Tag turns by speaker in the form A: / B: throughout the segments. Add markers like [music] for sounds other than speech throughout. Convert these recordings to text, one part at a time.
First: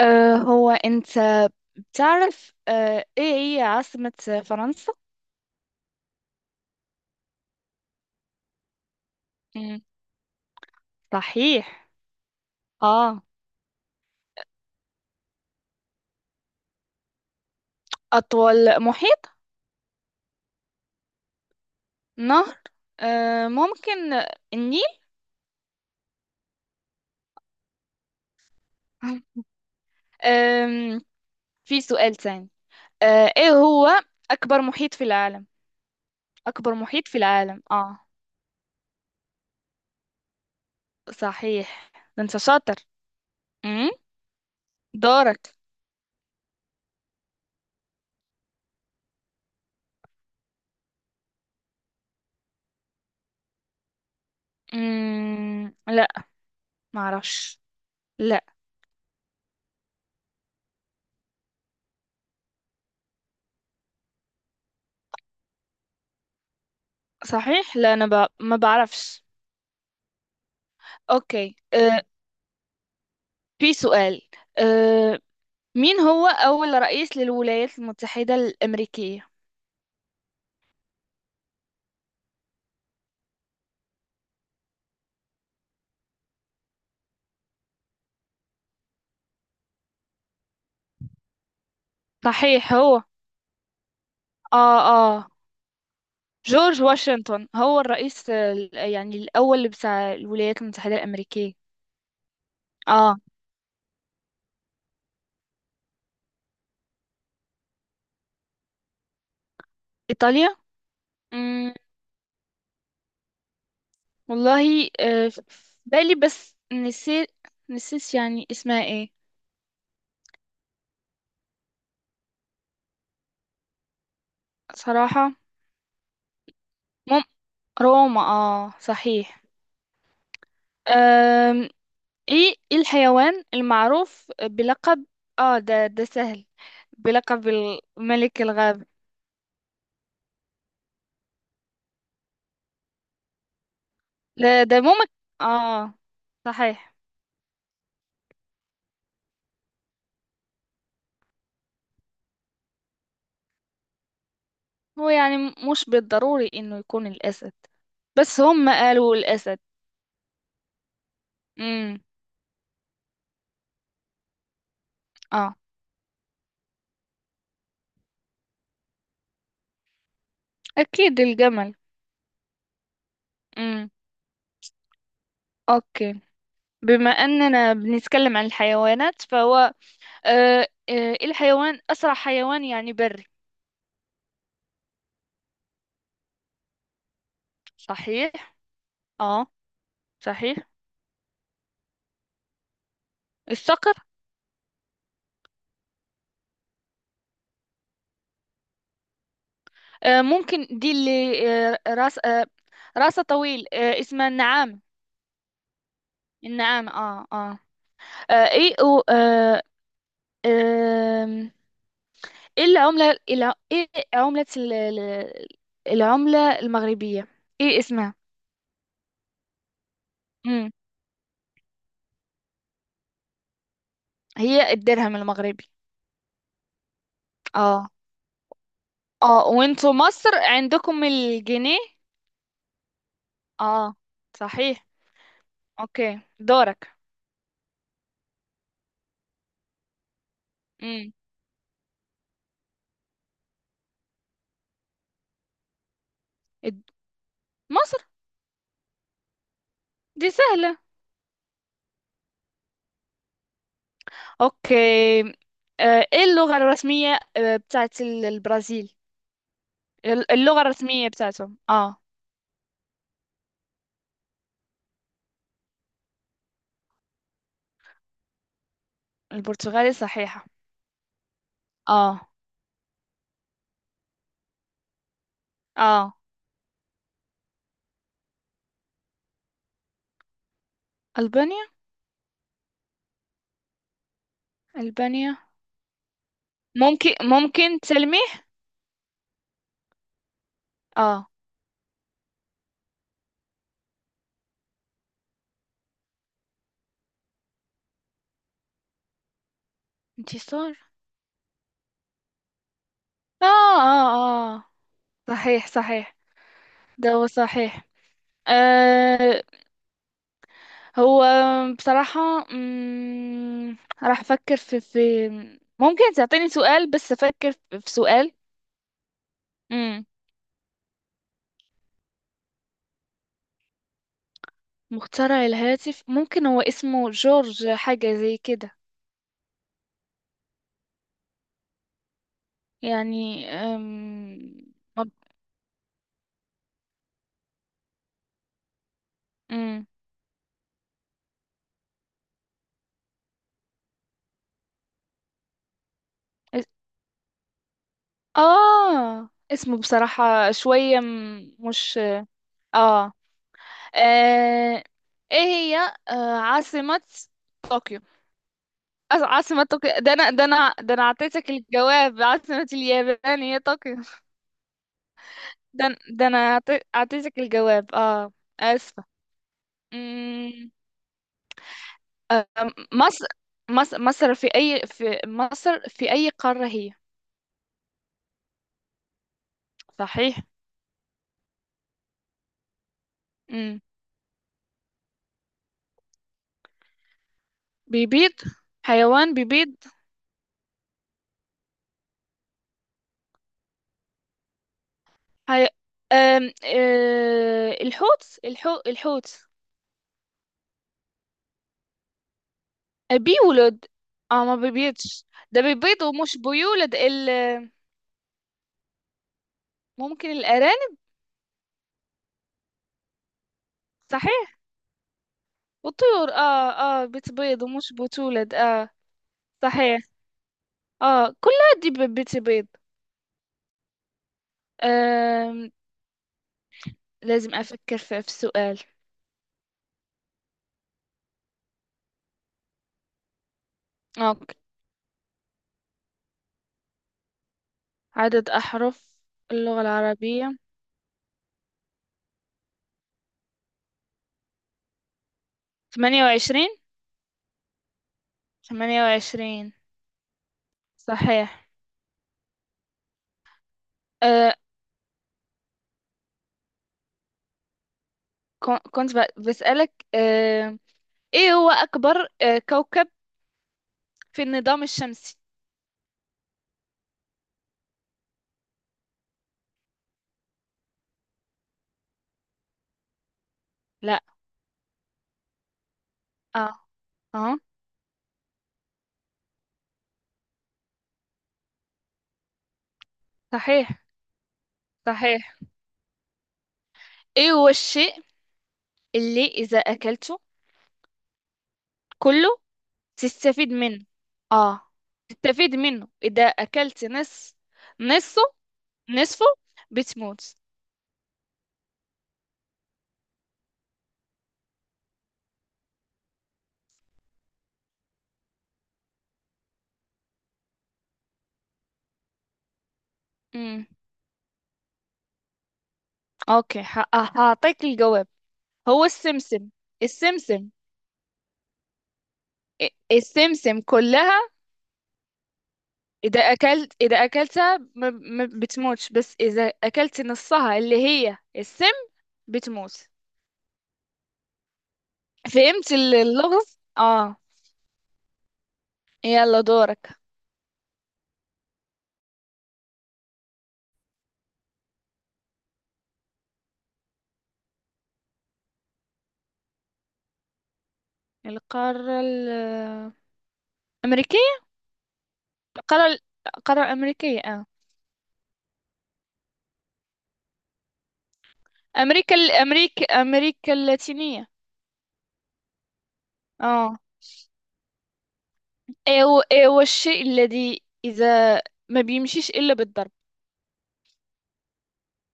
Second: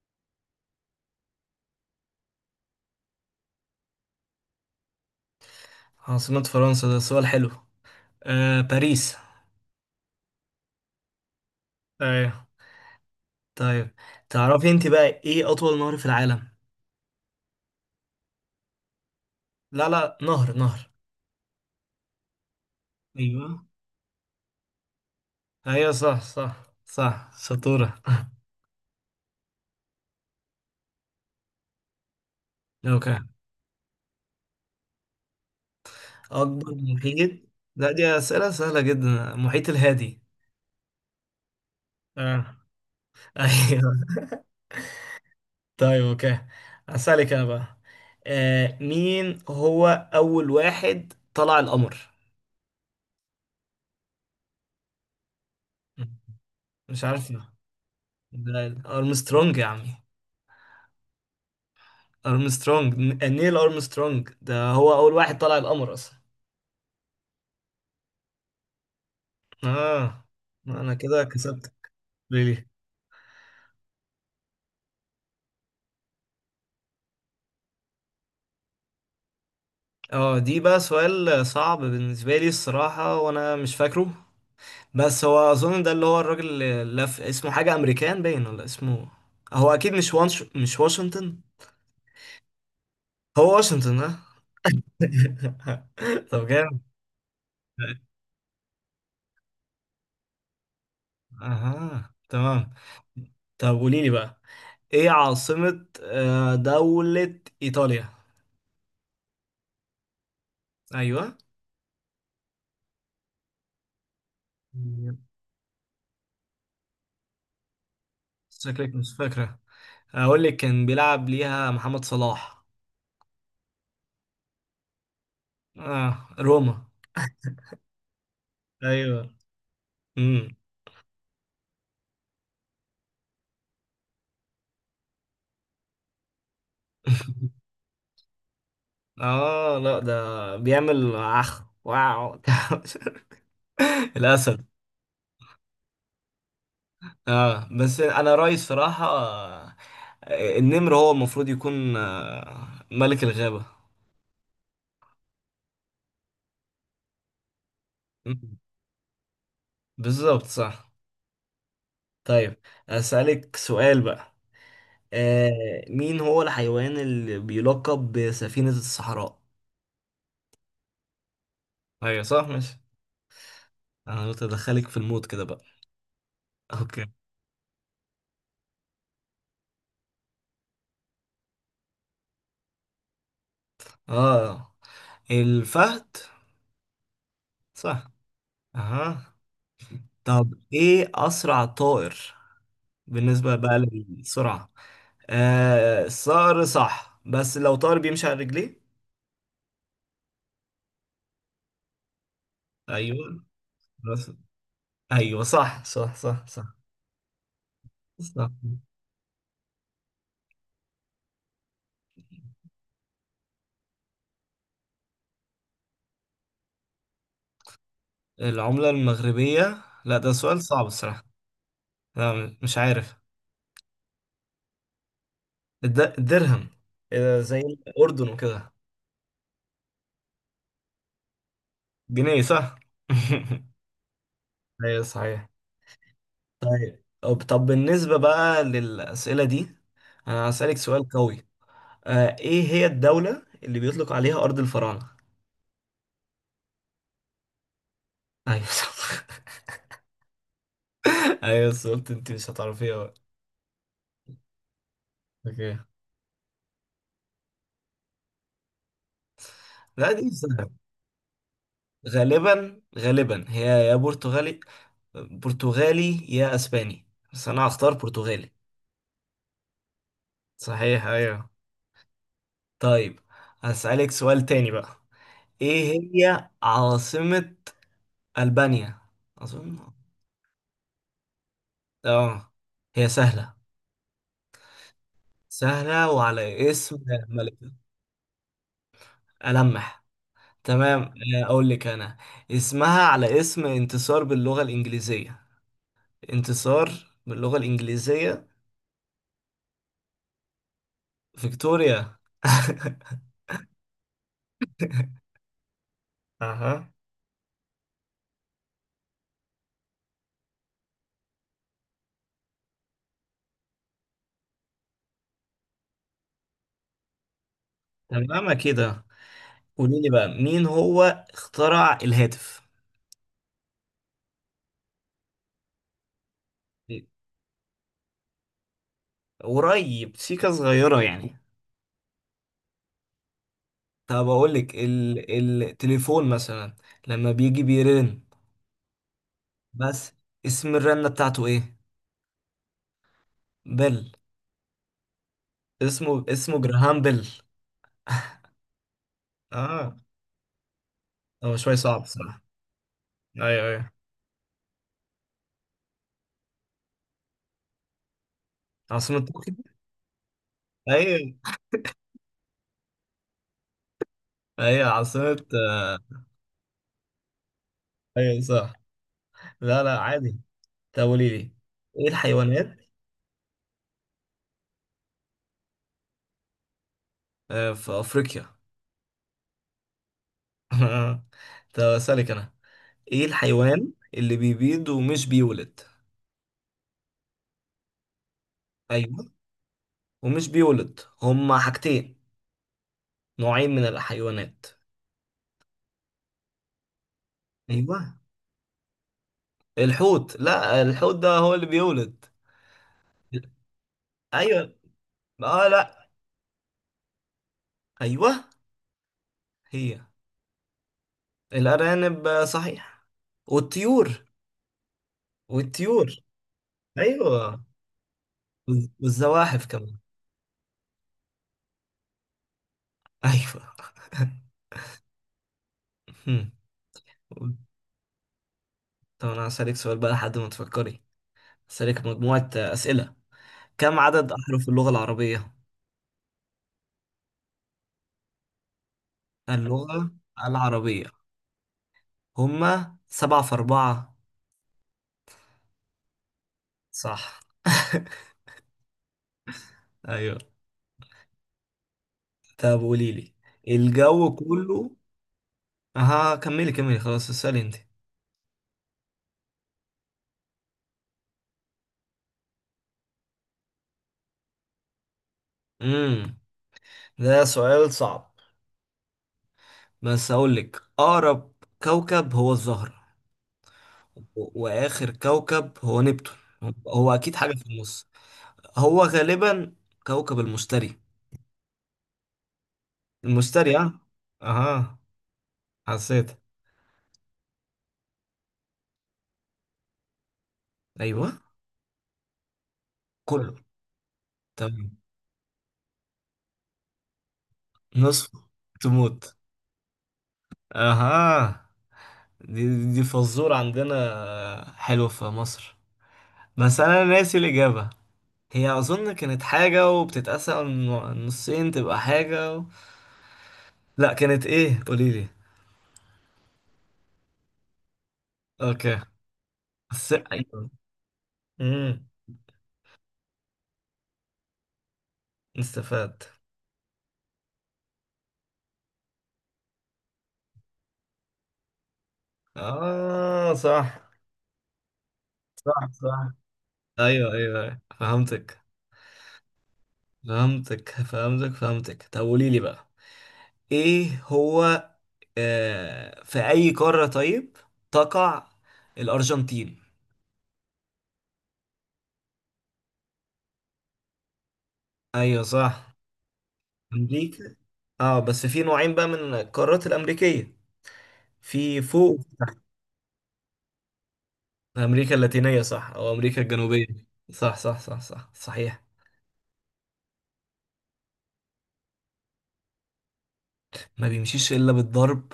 A: هو أنت تعرف إيه هي عاصمة فرنسا؟
B: عاصمة فرنسا ده سؤال حلو. باريس.
A: مم. صحيح.
B: ايوه،
A: آه.
B: طيب. تعرفي انت بقى ايه اطول نهر في العالم؟
A: أطول محيط.
B: لا، لا، نهر نهر.
A: نهر.
B: ايوه،
A: ممكن. النيل.
B: ايوه، صح صح صح، شطورة.
A: [laughs] أم في سؤال تاني.
B: [laughs] اوكي،
A: إيه هو أكبر محيط في العالم؟
B: اكبر
A: أكبر محيط في
B: محيط.
A: العالم
B: لا،
A: آه
B: دي اسئلة سهلة جدا، محيط الهادي.
A: صحيح. ده أنت
B: اه،
A: شاطر. أمم
B: ايوه.
A: دورك.
B: [laughs] طيب، اوكي، اسالك انا بقى. مين هو اول واحد طلع القمر؟
A: لا.
B: مش عارف ده.
A: معرفش. لا.
B: ارمسترونج يا عمي، ارمسترونج نيل ارمسترونج، ده هو اول واحد طلع القمر اصلا.
A: صحيح، لا، أنا ما بعرفش.
B: اه، انا كده
A: أوكي.
B: كسبت. ليه؟
A: في سؤال. آه، مين هو أول رئيس للولايات المتحدة الأمريكية؟
B: اه، دي بقى سؤال صعب بالنسبه لي الصراحه، وانا مش فاكره. بس هو اظن ده اللي هو الراجل اللي لف اسمه حاجه، امريكان باين ولا اسمه. هو اكيد مش مش واشنطن.
A: صحيح، هو.
B: هو واشنطن،
A: آه،
B: اه.
A: آه.
B: [laughs] طب، جامد.
A: جورج واشنطن هو الرئيس يعني الأول اللي بتاع الولايات المتحدة الأمريكية.
B: اها، تمام.
A: آه.
B: طب قولي لي بقى، ايه عاصمه دوله ايطاليا؟
A: إيطاليا.
B: ايوه.
A: مم. والله، في بالي، بس نسيت. نسيت يعني اسمها
B: شكلك
A: ايه.
B: مش فاكرة. أقول لك كان بيلعب ليها محمد صلاح.
A: صراحة.
B: روما.
A: مم. روما، آه،
B: أيوه.
A: صحيح.
B: امم
A: آم، ايه الحيوان المعروف بلقب، ده سهل، بلقب
B: [laughs]
A: الملك الغابة.
B: لا، ده بيعمل عخ واو. [laughs]
A: لا،
B: الأسد.
A: ده ممكن. اه، صحيح.
B: بس أنا رأيي الصراحة، النمر هو المفروض يكون ملك الغابة.
A: هو يعني مش بالضروري انه يكون الاسد، بس
B: مم.
A: هم قالوا الاسد.
B: بالظبط، صح.
A: امم
B: طيب، أسألك سؤال بقى. آه
A: اه
B: مين هو الحيوان اللي بيلقب بسفينة الصحراء؟
A: اكيد الجمل.
B: ايوه، صح مش.
A: امم
B: انا قلت ادخلك في المود كده بقى.
A: اوكي.
B: اوكي.
A: بما اننا بنتكلم عن الحيوانات، فهو اسرع حيوان يعني بري.
B: اه، الفهد. صح.
A: صحيح.
B: اها.
A: اه،
B: طب
A: صحيح.
B: ايه اسرع طائر بالنسبة بقى
A: الصقر.
B: للسرعة؟ الصقر صح، بس لو طائر بيمشي على رجليه.
A: ممكن، دي اللي آه راس آه راسه
B: ايوه،
A: طويل، اسمها
B: بس
A: النعام.
B: ايوه، صح صح صح صح
A: النعام، اه، اه.
B: صح.
A: ايه آه ايه العملة إيه الع- ايه عملة ال- ال- العملة المغربية، ايه اسمها؟
B: العملة المغربية؟ لا، ده سؤال
A: امم
B: صعب الصراحة. لا، مش عارف.
A: هي الدرهم المغربي.
B: الدرهم. زي
A: اه.
B: الأردن وكده.
A: اه، وانتوا مصر عندكم الجنيه.
B: جنيه، صح. [laughs]
A: اه، صحيح.
B: ايوه، صحيح.
A: اوكي، دورك.
B: طب، طب، بالنسبة بقى للأسئلة دي، أنا هسألك سؤال
A: امم
B: قوي. إيه هي الدولة اللي بيطلق عليها أرض الفراعنة؟
A: مصر.
B: أيوة، صح. [laughs]
A: دي سهلة.
B: أيوة، بس قلت أنت مش هتعرفيها بقى.
A: اوكي.
B: اوكي.
A: ايه اللغة الرسمية، بتاعت البرازيل.
B: لا، دي
A: اللغة
B: سهلة.
A: الرسمية بتاعتهم، اه.
B: غالبا غالبا هي، يا برتغالي، برتغالي يا أسباني، بس أنا هختار برتغالي.
A: البرتغالي صحيحة.
B: صحيح، أيوة.
A: اه.
B: طيب، هسألك سؤال تاني بقى. إيه
A: اه.
B: هي عاصمة ألبانيا؟ أظن
A: ألبانيا.
B: آه هي سهلة.
A: ألبانيا.
B: سهلة وعلى اسم
A: ممكن
B: ملكة.
A: ممكن تسلمي.
B: ألمح. تمام،
A: اه.
B: أقول لك أنا، اسمها على اسم انتصار باللغة الإنجليزية، انتصار باللغة الإنجليزية،
A: انتصار.
B: فيكتوريا. [laughs]
A: اه، اه، اه، صحيح، صحيح.
B: أها،
A: ده هو صحيح. آه هو، بصراحة. مم، راح أفكر في. ممكن تعطيني سؤال بس أفكر في سؤال.
B: تمام كده. قولي
A: مم.
B: لي بقى، مين هو اخترع الهاتف؟
A: مخترع الهاتف، ممكن هو اسمه جورج، حاجة زي كده.
B: قريب، سيكة صغيرة يعني.
A: يعني
B: طب أقول لك
A: مب-
B: التليفون مثلا، لما بيجي بيرن
A: مم.
B: بس، اسم الرنة بتاعته إيه؟ بيل. اسمه
A: اس-
B: جراهام بيل.
A: اسمه
B: اه،
A: بصراحة شوية
B: هو شوية
A: مش.
B: صعب صراحة.
A: آه.
B: أيوه، أيوه.
A: آه... ايه هي عاصمة طوكيو.
B: عاصمة طوكيو.
A: عاصمة طوكيو، ده انا
B: أيوه،
A: اعطيتك الجواب، عاصمة اليابان هي طوكيو.
B: أيوه، عاصمة،
A: ده انا اعطيتك الجواب. اه.
B: أيوه صح.
A: اسفة.
B: لا، لا، عادي.
A: مم...
B: طب قولي لي، إيه
A: آه...
B: الحيوانات؟
A: مصر. مصر مصر في اي في مصر في اي قارة هي؟
B: في أفريقيا.
A: صحيح.
B: [laughs] طب أسألك أنا، إيه
A: مم.
B: الحيوان اللي بيبيض ومش بيولد؟
A: بيبيض.
B: أيوه،
A: حيوان بيبيض.
B: ومش بيولد، هما حاجتين، نوعين من الحيوانات.
A: حي...
B: أيوه.
A: الحوت، الحوت، الحوت.
B: الحوت؟ لا، الحوت ده هو اللي بيولد.
A: آه، بيولد. اه، ما
B: أيوه،
A: بيبيضش. ده بيبيض
B: لا.
A: ومش بيولد.
B: أيوه. هي
A: ممكن الأرانب.
B: الأرانب، صحيح. والطيور.
A: صحيح.
B: والطيور.
A: والطيور. اه، اه، بتبيض
B: ايوه
A: ومش بتولد، اه.
B: والزواحف كمان.
A: صحيح. اه، كلها دي بتبيض.
B: ايوه. [laughs]
A: آم،
B: هم.
A: لازم أفكر في السؤال.
B: طب انا هسألك سؤال بقى لحد ما تفكري. هسألك مجموعة أسئلة. كم عدد
A: اوكي.
B: أحرف اللغة العربية؟
A: عدد أحرف اللغة
B: اللغة
A: العربية.
B: العربية. هما سبعة في أربعة.
A: 28.
B: صح. [laughs]
A: 28.
B: أيوة.
A: صحيح.
B: طب قولي لي، الجو
A: آه
B: كله. أها، كملي كملي، خلاص، اسألي أنت.
A: كنت بسألك. ايه هو أكبر كوكب في النظام الشمسي؟
B: امم ده سؤال صعب. بس أقول لك، أقرب كوكب هو الزهرة،
A: لا.
B: واخر كوكب هو نبتون.
A: اه،
B: هو اكيد
A: اه،
B: حاجه في النص. هو غالبا كوكب المشتري. المشتري، اه.
A: صحيح،
B: اها.
A: صحيح.
B: حسيت.
A: ايه هو الشيء اللي اذا اكلته
B: ايوه،
A: كله
B: كله.
A: تستفيد منه. اه.
B: تمام.
A: تستفيد منه اذا اكلت نص.
B: نصفه.
A: نصه.
B: تموت.
A: نصفه. بتموت.
B: اها. دي فزور عندنا حلوه في مصر، بس انا ناسي الاجابه. هي اظن كانت حاجه وبتتقسم نصين، تبقى حاجه
A: امم
B: لا، كانت ايه؟ قوليلي.
A: اوكي. هعطيك الجواب.
B: اوكي.
A: هو السمسم.
B: بس،
A: السمسم.
B: ايوه. امم
A: السمسم كلها.
B: استفاد.
A: اذا اكلتها ما بتموتش، بس اذا اكلت نصها اللي هي السم، بتموت.
B: اه، صح صح
A: فهمت
B: صح.
A: اللغز.
B: ايوه،
A: اه.
B: ايوه، أيوة. فهمتك
A: يلا، دورك.
B: فهمتك فهمتك فهمتك. طب قولي لي بقى، ايه هو في اي قارة طيب تقع الارجنتين؟
A: القارة الأمريكية.
B: ايوه صح،
A: القارة ال- القارة الأمريكية،
B: امريكا.
A: اه.
B: اه، بس في نوعين بقى من القارات الامريكيه. في فوق.
A: أمريكا اللاتينية.
B: امريكا اللاتينيه صح، او امريكا الجنوبيه.
A: اه.
B: صح صح صح صح، صحيح.
A: ايوا، ايوا، الشيء الذي إذا ما بيمشيش إلا بالضرب.
B: ما بيمشيش الا بالضرب؟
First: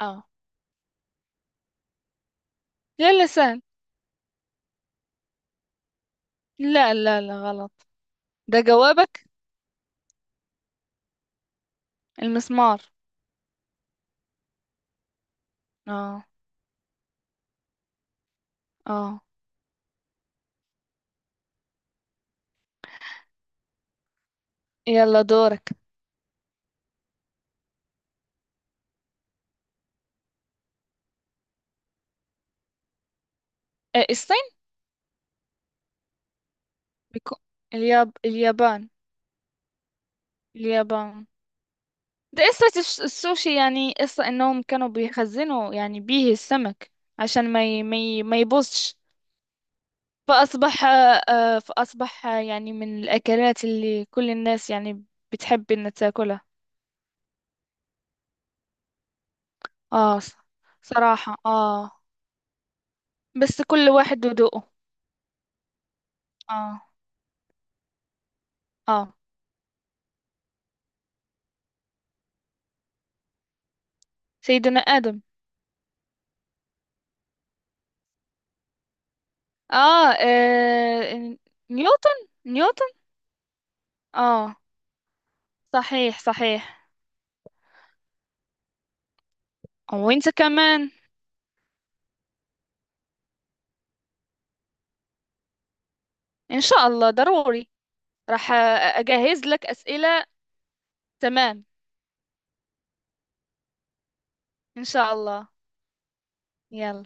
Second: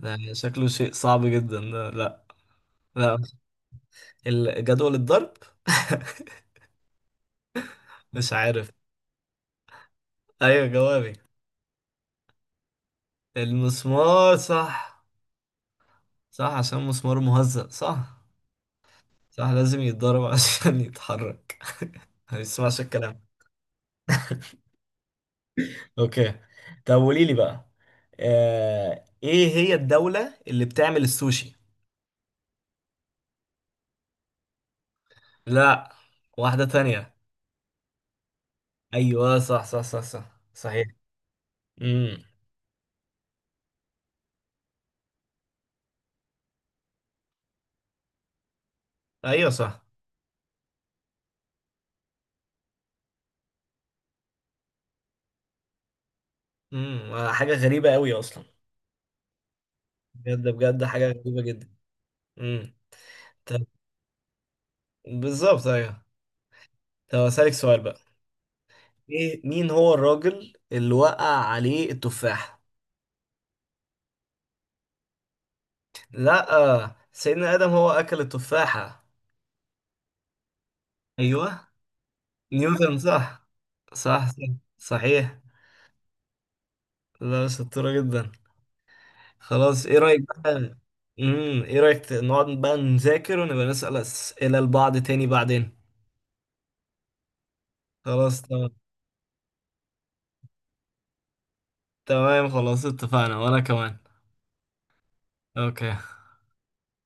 A: اه.
B: شكله شيء صعب جدا ده، لا.
A: لا،
B: لا،
A: لا، سهل.
B: جدول الضرب. [laughs]
A: لا، لا، لا، غلط.
B: مش
A: ده
B: عارف.
A: جوابك.
B: ايوه، جوابي.
A: المسمار.
B: المسمار؟ صح.
A: اه،
B: صح، عشان مسمار مهزأ، صح.
A: اه.
B: صح، لازم يتضرب [laughs] عشان يتحرك. [laughs] ما بيسمعش الكلام.
A: يلا، دورك.
B: اوكي. طب قولي لي بقى، ايه هي الدولة اللي بتعمل السوشي؟
A: الصين.
B: لا، واحدة تانية.
A: بيكو... اليابان.
B: ايوه صح صح صح صح، صحيح.
A: اليابان.
B: امم
A: ده قصة السوشي، يعني قصة إنهم كانوا بيخزنوا يعني بيه السمك، عشان ما يبوظش.
B: ايوه صح.
A: فأصبح فأصبح يعني من الأكلات اللي كل الناس يعني بتحب إنها تاكلها.
B: حاجة غريبة قوي اصلا.
A: آه ص-
B: بجد بجد، حاجة
A: صراحة،
B: غريبة جدا. امم
A: بس
B: طب،
A: كل واحد وذوقه.
B: بالظبط، ايوه.
A: آه،
B: طب اسالك سؤال بقى.
A: آه.
B: مين هو الراجل اللي وقع عليه التفاحة؟
A: سيدنا آدم.
B: لا، سيدنا آدم هو أكل التفاحة.
A: آه، آه.
B: أيوه،
A: نيوتن، نيوتن.
B: نيوتن، صح صح صح،
A: آه،
B: صحيح.
A: صحيح، صحيح.
B: لا، شطورة جدا. خلاص، إيه رأيك
A: وأنت
B: بقى؟
A: كمان.
B: إيه رأيك نقعد بقى نذاكر ونبقى نسأل أسئلة لبعض تاني بعدين؟
A: إن شاء الله، ضروري.
B: خلاص،
A: راح
B: تمام.
A: أجهز لك أسئلة. تمام.
B: تمام، خلاص، اتفقنا، وأنا كمان.
A: إن شاء الله.
B: أوكي.
A: يلا.